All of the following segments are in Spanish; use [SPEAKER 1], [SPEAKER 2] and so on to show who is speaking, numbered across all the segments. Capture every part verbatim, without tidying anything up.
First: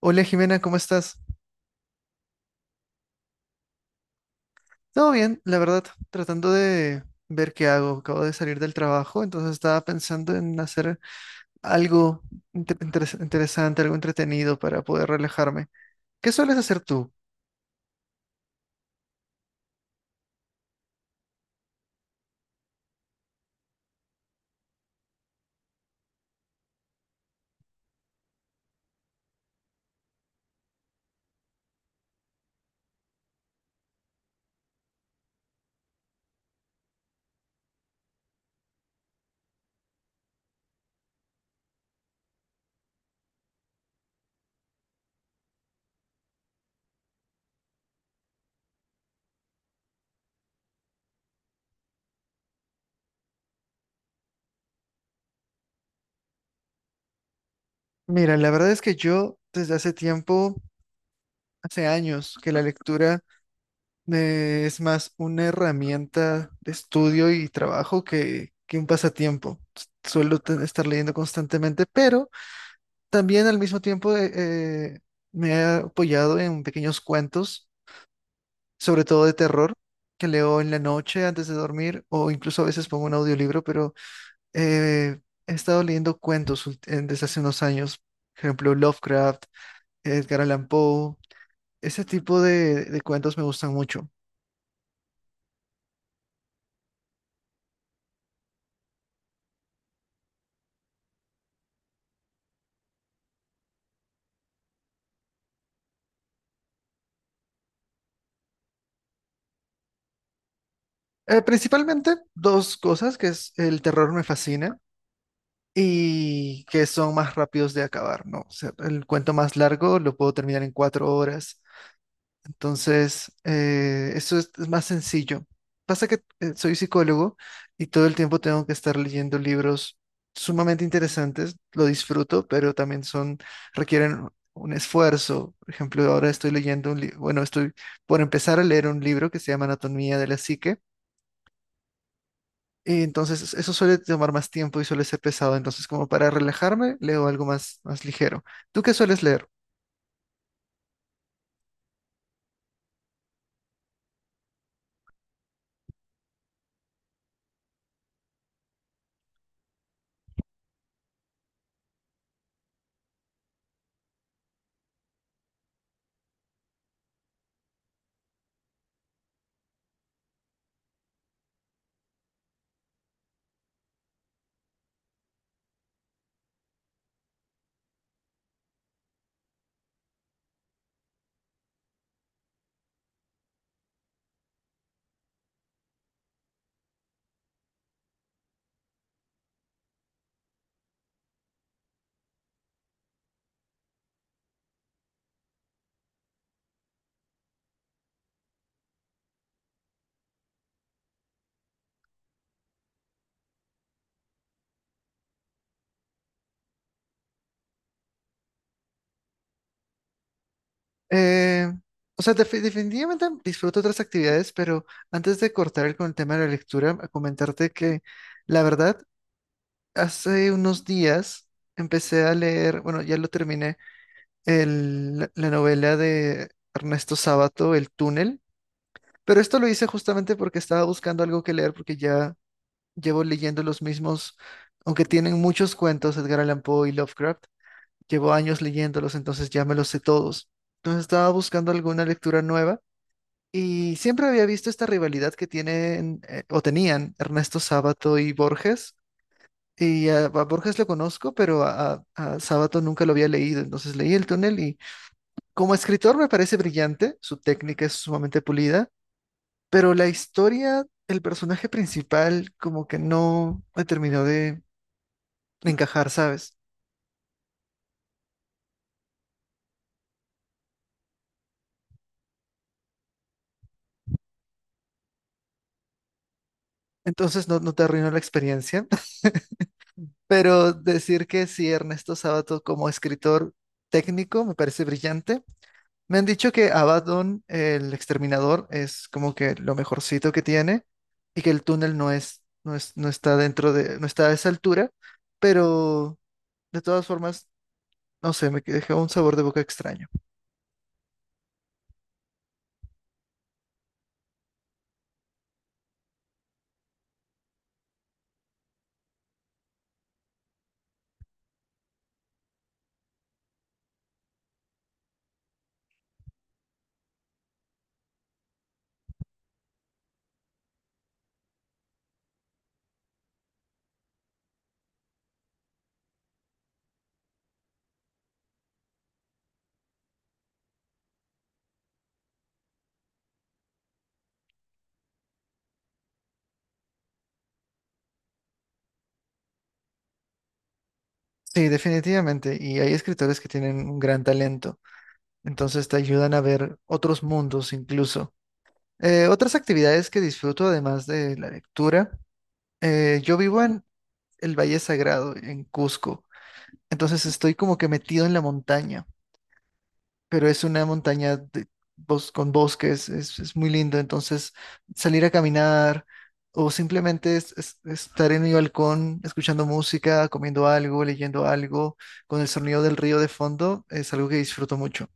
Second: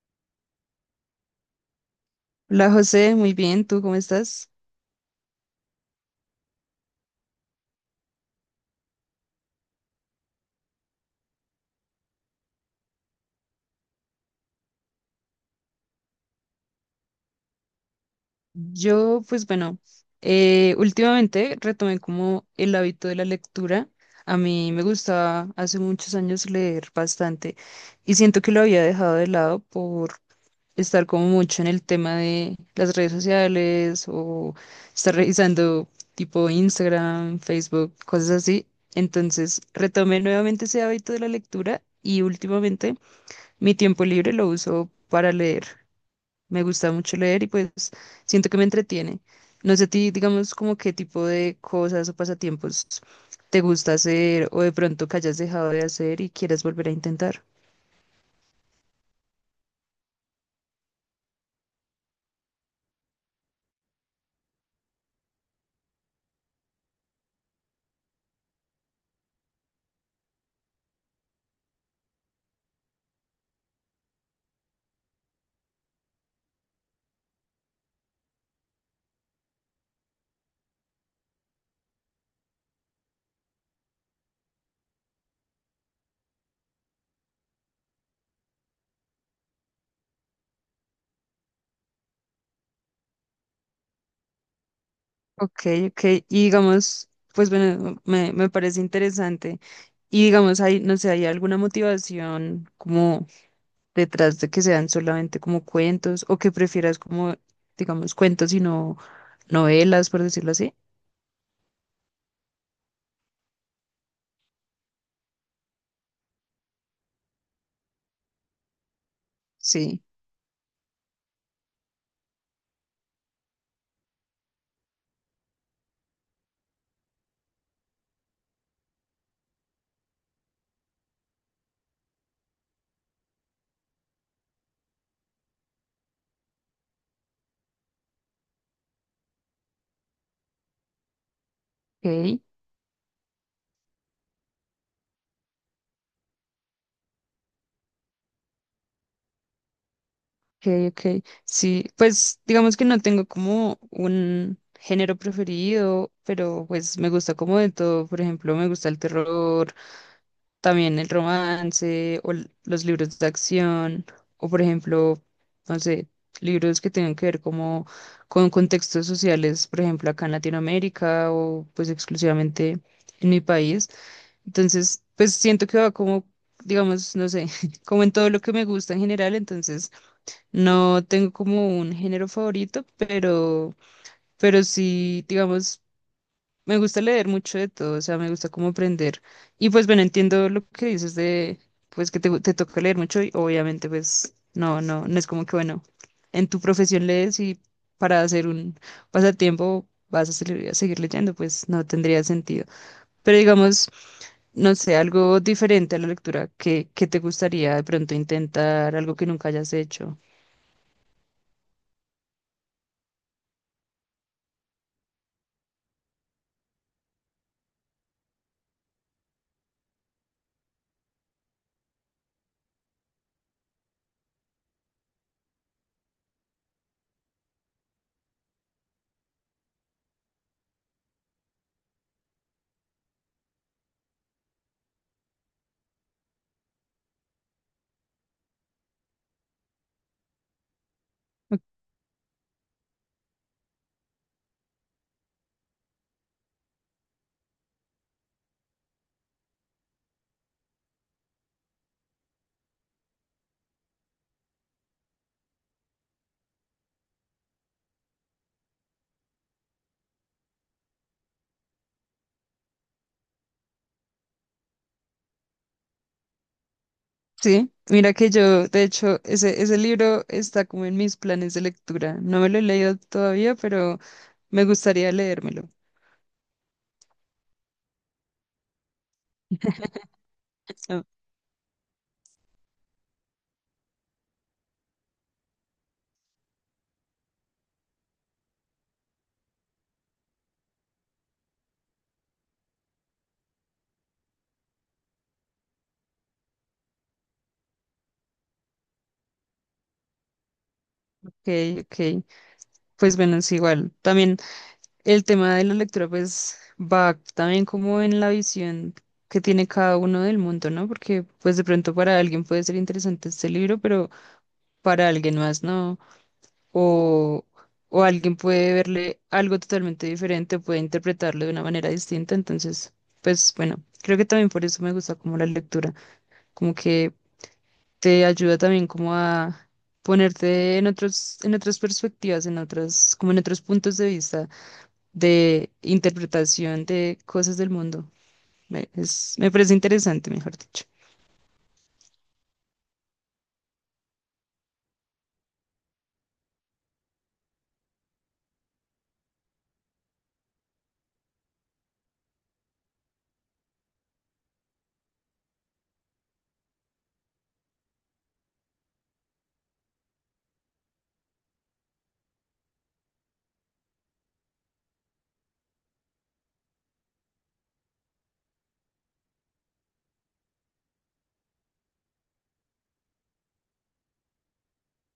[SPEAKER 1] Hola Jimena, ¿cómo estás?
[SPEAKER 2] Hola José, muy bien, ¿tú cómo estás?
[SPEAKER 1] Todo bien, la verdad, tratando de ver qué hago. Acabo de salir del trabajo, entonces estaba pensando en hacer algo inte- interes- interesante, algo entretenido para poder relajarme. ¿Qué sueles hacer tú?
[SPEAKER 2] Yo, pues bueno, eh, últimamente retomé como el hábito de la lectura. A mí me gustaba hace muchos años leer bastante y siento que lo había dejado de lado por estar como mucho en el tema de las redes sociales o estar revisando tipo Instagram, Facebook, cosas así. Entonces retomé nuevamente ese hábito de la lectura y últimamente mi tiempo libre lo uso para leer. Me gusta mucho leer y pues siento que me entretiene. No sé a ti, digamos, como qué tipo de cosas o pasatiempos te gusta hacer o de pronto que hayas dejado de hacer y quieras volver a intentar.
[SPEAKER 1] Mira, la verdad es que yo desde hace tiempo, hace años, que la lectura me es más una herramienta de estudio y trabajo que, que un pasatiempo. S- Suelo te- estar leyendo constantemente, pero también al mismo tiempo eh, eh, me he apoyado en pequeños cuentos, sobre todo de terror, que leo en la noche antes de dormir o incluso a veces pongo un audiolibro, pero eh, he estado leyendo cuentos ult- en- desde hace unos años, por ejemplo Lovecraft, Edgar Allan Poe, ese tipo de, de cuentos me gustan mucho.
[SPEAKER 2] Ok, ok. Y digamos, pues bueno, me, me parece interesante. Y digamos, hay, no sé, ¿hay alguna motivación como detrás de que sean solamente como cuentos o que prefieras como, digamos, cuentos y no novelas, por decirlo así?
[SPEAKER 1] Eh, principalmente dos cosas, que es el terror me fascina y que son más rápidos de acabar, ¿no? O sea, el cuento más largo
[SPEAKER 2] Sí.
[SPEAKER 1] lo puedo terminar en cuatro horas. Entonces, eh, eso es, es más sencillo. Pasa que eh, soy psicólogo y todo el tiempo tengo que estar leyendo libros sumamente interesantes. Lo disfruto, pero también son, requieren un esfuerzo. Por ejemplo, ahora estoy leyendo un libro, bueno, estoy por empezar a leer un libro que se llama Anatomía de la Psique.
[SPEAKER 2] Ok.
[SPEAKER 1] Y entonces eso suele tomar más tiempo y suele ser pesado. Entonces, como para relajarme, leo algo más, más ligero. ¿Tú qué sueles leer?
[SPEAKER 2] Okay, okay, sí, pues digamos que no tengo como un género preferido, pero pues me gusta como de todo. Por ejemplo, me gusta el terror, también el romance o l- los libros de acción, o por ejemplo, no sé, libros que tengan que ver como con contextos sociales, por ejemplo, acá en Latinoamérica o pues exclusivamente en mi país. Entonces, pues siento que va como, digamos, no sé, como en todo lo que me gusta en general, entonces... No tengo como un género favorito, pero, pero sí, digamos, me gusta leer mucho de todo, o sea, me gusta como aprender. Y pues bueno, entiendo lo que dices de, pues que te, gu- te toca leer mucho y obviamente pues no, no, no es como que bueno, en tu profesión lees y para hacer un pasatiempo vas a seguir, a seguir leyendo, pues no tendría sentido. Pero digamos, no sé, algo diferente a la lectura que, que te gustaría de pronto intentar, algo que nunca hayas hecho.
[SPEAKER 1] Eh, o sea, defi- definitivamente disfruto otras actividades, pero antes de cortar con el tema de la lectura, a comentarte que la verdad, hace unos días empecé a leer, bueno, ya lo terminé, el- la la novela de Ernesto Sábato, El túnel, pero esto lo hice justamente porque estaba buscando algo que leer porque ya llevo leyendo los mismos, aunque tienen muchos cuentos, Edgar Allan Poe y Lovecraft, llevo años leyéndolos, entonces ya me los sé todos. Entonces estaba buscando alguna lectura nueva y siempre había visto esta rivalidad que tienen eh, o tenían Ernesto Sábato y Borges. Y a, a Borges lo conozco, pero a, a- a Sábato nunca lo había leído. Entonces leí El túnel y como escritor me parece brillante, su técnica es sumamente pulida, pero la historia, el personaje principal como que no me terminó de encajar, ¿sabes?
[SPEAKER 2] Sí, mira que yo, de hecho, ese, ese libro está como en mis planes de lectura. No me lo he leído todavía, pero me gustaría leérmelo.
[SPEAKER 1] Entonces no, no te arruinó la experiencia, pero
[SPEAKER 2] Ok,
[SPEAKER 1] decir que sí, Ernesto Sábato como escritor técnico me parece brillante. Me han dicho que Abaddon, el exterminador, es como que lo mejorcito que tiene y que el túnel no es, no es, no está dentro de, no está a esa altura, pero de todas formas, no sé, me dejó un sabor de boca extraño.
[SPEAKER 2] ok. Pues bueno, es igual. También el tema de la lectura, pues va también como en la visión que tiene cada uno del mundo, ¿no? Porque pues de pronto para alguien puede ser interesante este libro, pero para alguien más no. O, o alguien puede verle algo totalmente diferente, puede interpretarlo de una manera distinta. Entonces, pues bueno, creo que también por eso me gusta como la lectura, como que te ayuda también como a ponerte en otros, en otras perspectivas, en otras, como en otros puntos de vista de interpretación de cosas del mundo. Me, es- me parece interesante, mejor dicho.
[SPEAKER 1] Sí, definitivamente, y hay escritores que tienen un gran talento, entonces te ayudan a ver otros mundos incluso. Eh, otras actividades que disfruto además de la lectura, eh, yo vivo en el Valle Sagrado, en Cusco, entonces estoy como que metido en la montaña, pero es una montaña de bos- con bosques, es, es muy lindo. Entonces, salir a caminar o simplemente es- es- estar en mi balcón escuchando música, comiendo algo, leyendo algo, con el sonido del río de fondo, es algo que disfruto mucho.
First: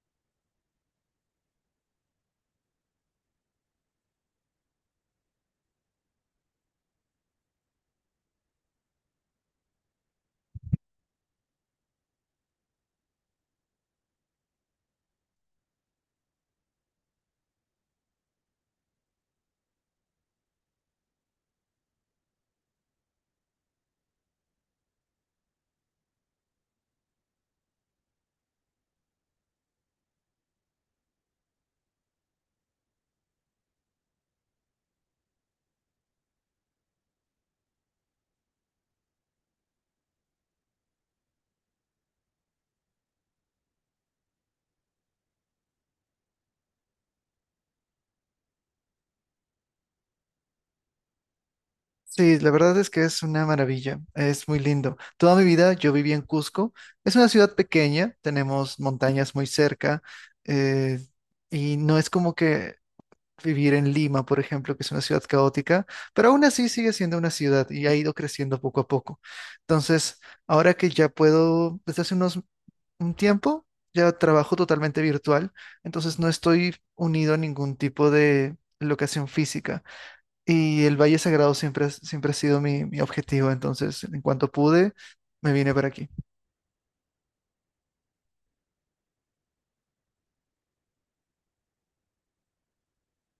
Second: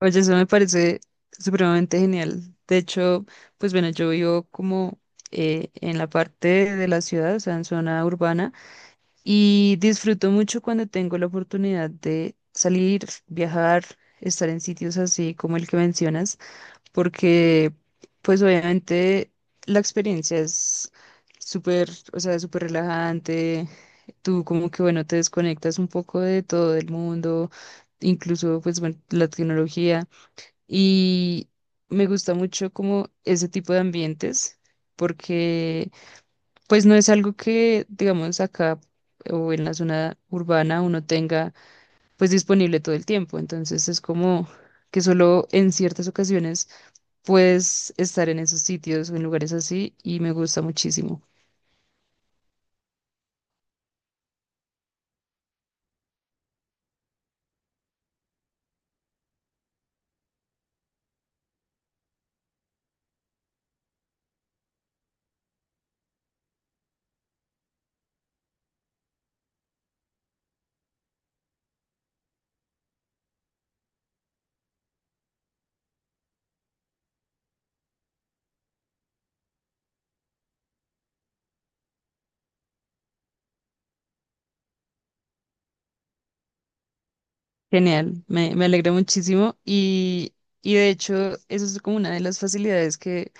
[SPEAKER 2] Oye, eso me parece supremamente genial. De hecho, pues bueno, yo vivo como eh, en la parte de la ciudad, o sea, en zona urbana, y disfruto mucho cuando tengo la oportunidad de salir, viajar, estar en sitios así como el que mencionas, porque pues obviamente la experiencia es súper, o sea, súper relajante, tú como que bueno, te desconectas un poco de todo el mundo, incluso pues bueno, la tecnología. Y me gusta mucho como ese tipo de ambientes, porque pues no es algo que, digamos, acá o en la zona urbana uno tenga pues disponible todo el tiempo. Entonces es como que solo en ciertas ocasiones puedes estar en esos sitios o en lugares así y me gusta muchísimo.
[SPEAKER 1] Sí, la verdad es que es una maravilla, es muy lindo. Toda mi vida yo viví en Cusco, es una ciudad pequeña, tenemos montañas muy cerca, eh, y no es como que vivir en Lima, por ejemplo, que es una ciudad caótica, pero aún así sigue siendo una ciudad y ha ido creciendo poco a poco. Entonces, ahora que ya puedo, desde hace unos un tiempo, ya trabajo totalmente virtual, entonces no estoy unido a ningún tipo de locación física. Y el Valle Sagrado siempre, ha- siempre ha sido mi, mi objetivo, entonces, en cuanto pude, me vine para aquí.
[SPEAKER 2] Genial, me, me alegra muchísimo y, y de hecho eso es como una de las facilidades que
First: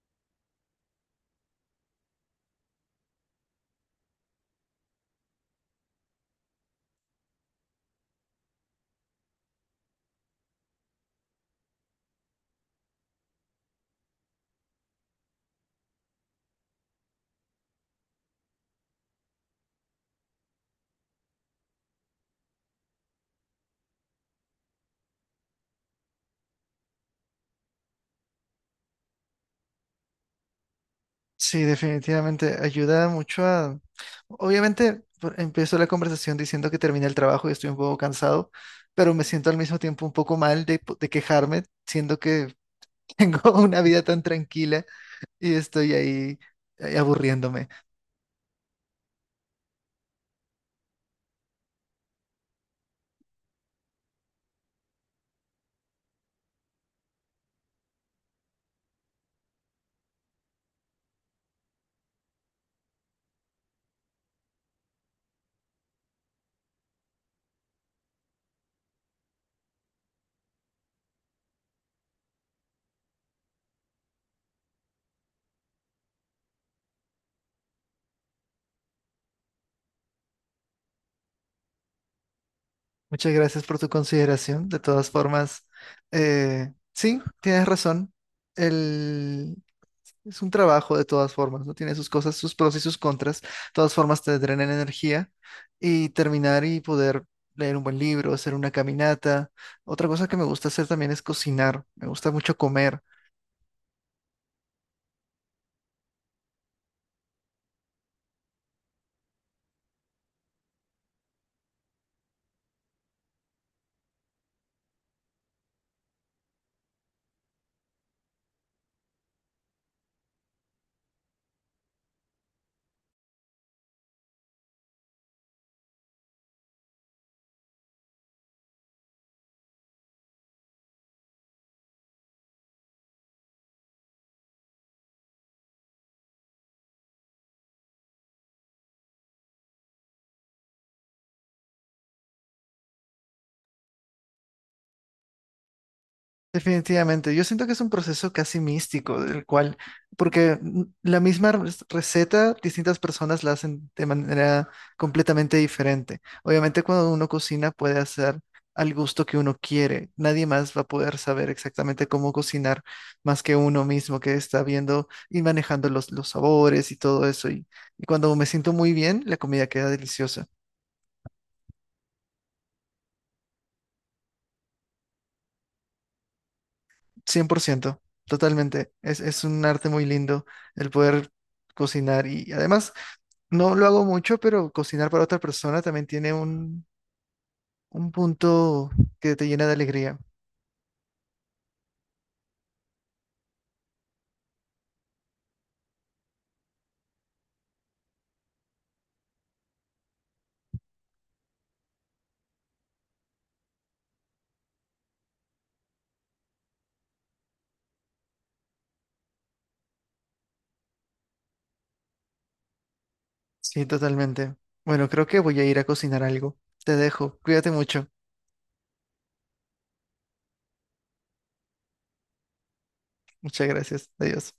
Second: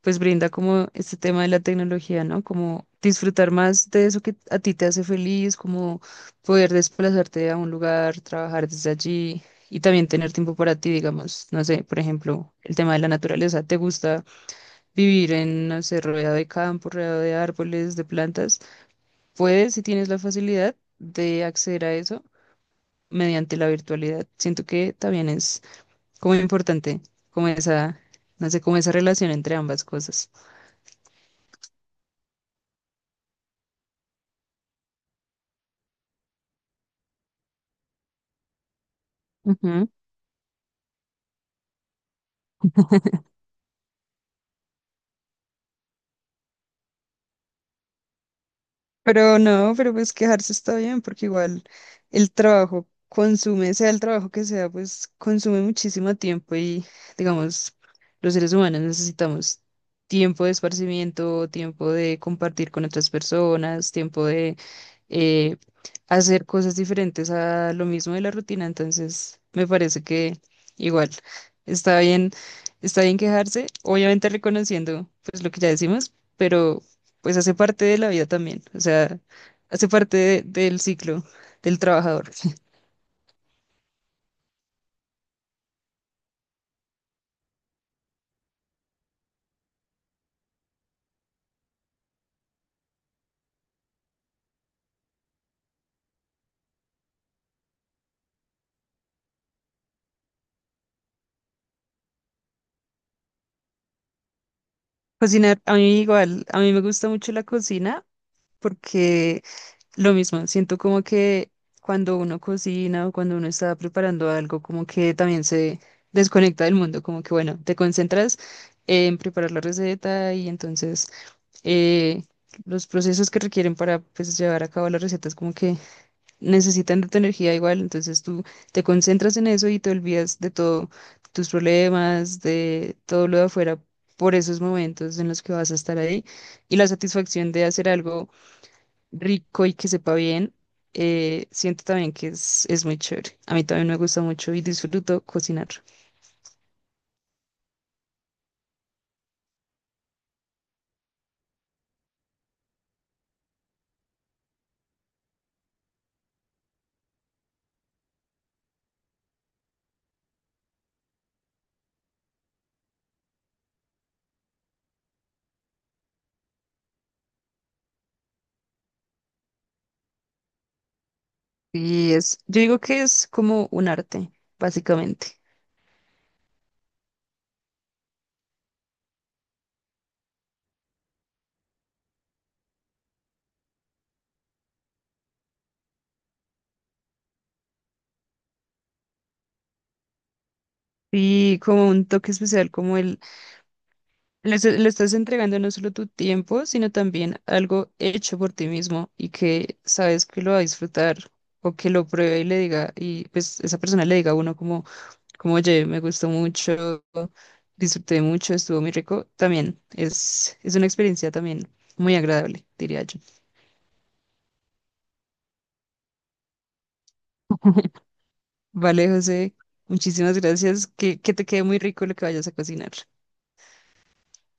[SPEAKER 2] pues brinda como este tema de la tecnología, ¿no? Como disfrutar más de eso que a ti te hace feliz, como poder desplazarte a un lugar, trabajar desde allí y también tener tiempo para ti, digamos, no sé, por ejemplo, el tema de la naturaleza, ¿te gusta vivir en, no sé, rodeado de campo, rodeado de árboles, de plantas? Puedes, si tienes la facilidad de acceder a eso mediante la virtualidad. Siento que también es como importante, como esa, no sé, como esa relación entre ambas cosas.
[SPEAKER 1] Sí, definitivamente ayuda mucho a... Obviamente, por- empiezo la conversación diciendo que terminé el trabajo y estoy un poco cansado, pero me siento al mismo tiempo un poco mal de, po- de quejarme, siendo que tengo una vida tan tranquila y estoy ahí, ahí aburriéndome.
[SPEAKER 2] Pero no, pero pues quejarse está bien, porque igual el trabajo consume, sea el trabajo que sea, pues consume muchísimo tiempo y digamos, los seres humanos necesitamos tiempo de esparcimiento, tiempo de compartir con otras personas, tiempo de eh, hacer cosas diferentes a lo mismo de la rutina. Entonces, me parece que igual está bien, está bien quejarse, obviamente reconociendo pues lo que ya decimos, pero pues hace parte de la vida también, o sea, hace parte de- del ciclo del trabajador.
[SPEAKER 1] Muchas gracias por tu consideración. De todas formas, eh, sí, tienes razón. Es un trabajo de todas formas, ¿no? Tiene sus cosas, sus pros y sus contras. De todas formas te drenan energía y terminar y poder leer un buen libro, hacer una caminata. Otra cosa que me gusta hacer también es cocinar. Me gusta mucho comer.
[SPEAKER 2] Cocinar, a mí igual, a mí me gusta mucho la cocina porque lo mismo, siento como que cuando uno cocina o cuando uno está preparando algo, como que también se desconecta del mundo, como que bueno, te concentras en preparar la receta y entonces eh, los procesos que requieren para pues llevar a cabo la receta es como que necesitan de tu energía igual, entonces tú te concentras en eso y te olvidas de todo, tus problemas, de todo lo de afuera, por esos momentos en los que vas a estar ahí. Y la satisfacción de hacer algo rico y que sepa bien, eh, siento también que es, es muy chévere. A mí también me gusta mucho y disfruto cocinar.
[SPEAKER 1] Definitivamente, yo siento que es un proceso casi místico, del cual, porque mm, la misma re- receta, distintas personas la hacen de manera completamente diferente. Obviamente, cuando uno cocina puede hacer al gusto que uno quiere. Nadie más va a poder saber exactamente cómo cocinar más que uno mismo que está viendo y manejando los, los sabores y todo eso. Y, y cuando me siento muy bien, la comida queda deliciosa.
[SPEAKER 2] Y es, yo digo que es como un arte, básicamente.
[SPEAKER 1] Cien por ciento totalmente. Es, es un arte muy lindo el poder cocinar y además no lo hago mucho, pero cocinar para otra persona también tiene un, un punto que te llena de alegría.
[SPEAKER 2] Y como un toque especial, como Le, est- le estás entregando no solo tu tiempo, sino también algo hecho por ti mismo y que sabes que lo va a disfrutar o que lo pruebe y le diga, y pues esa persona le diga a uno como, como, oye, me gustó mucho, disfruté mucho, estuvo muy rico. También es, es una experiencia también muy agradable, diría yo.
[SPEAKER 1] Sí, totalmente. Bueno, creo que voy a ir a cocinar algo. Te dejo. Cuídate mucho.
[SPEAKER 2] Vale, José, muchísimas gracias. Que, que te quede muy rico lo que vayas a cocinar.
[SPEAKER 1] Muchas gracias. Adiós.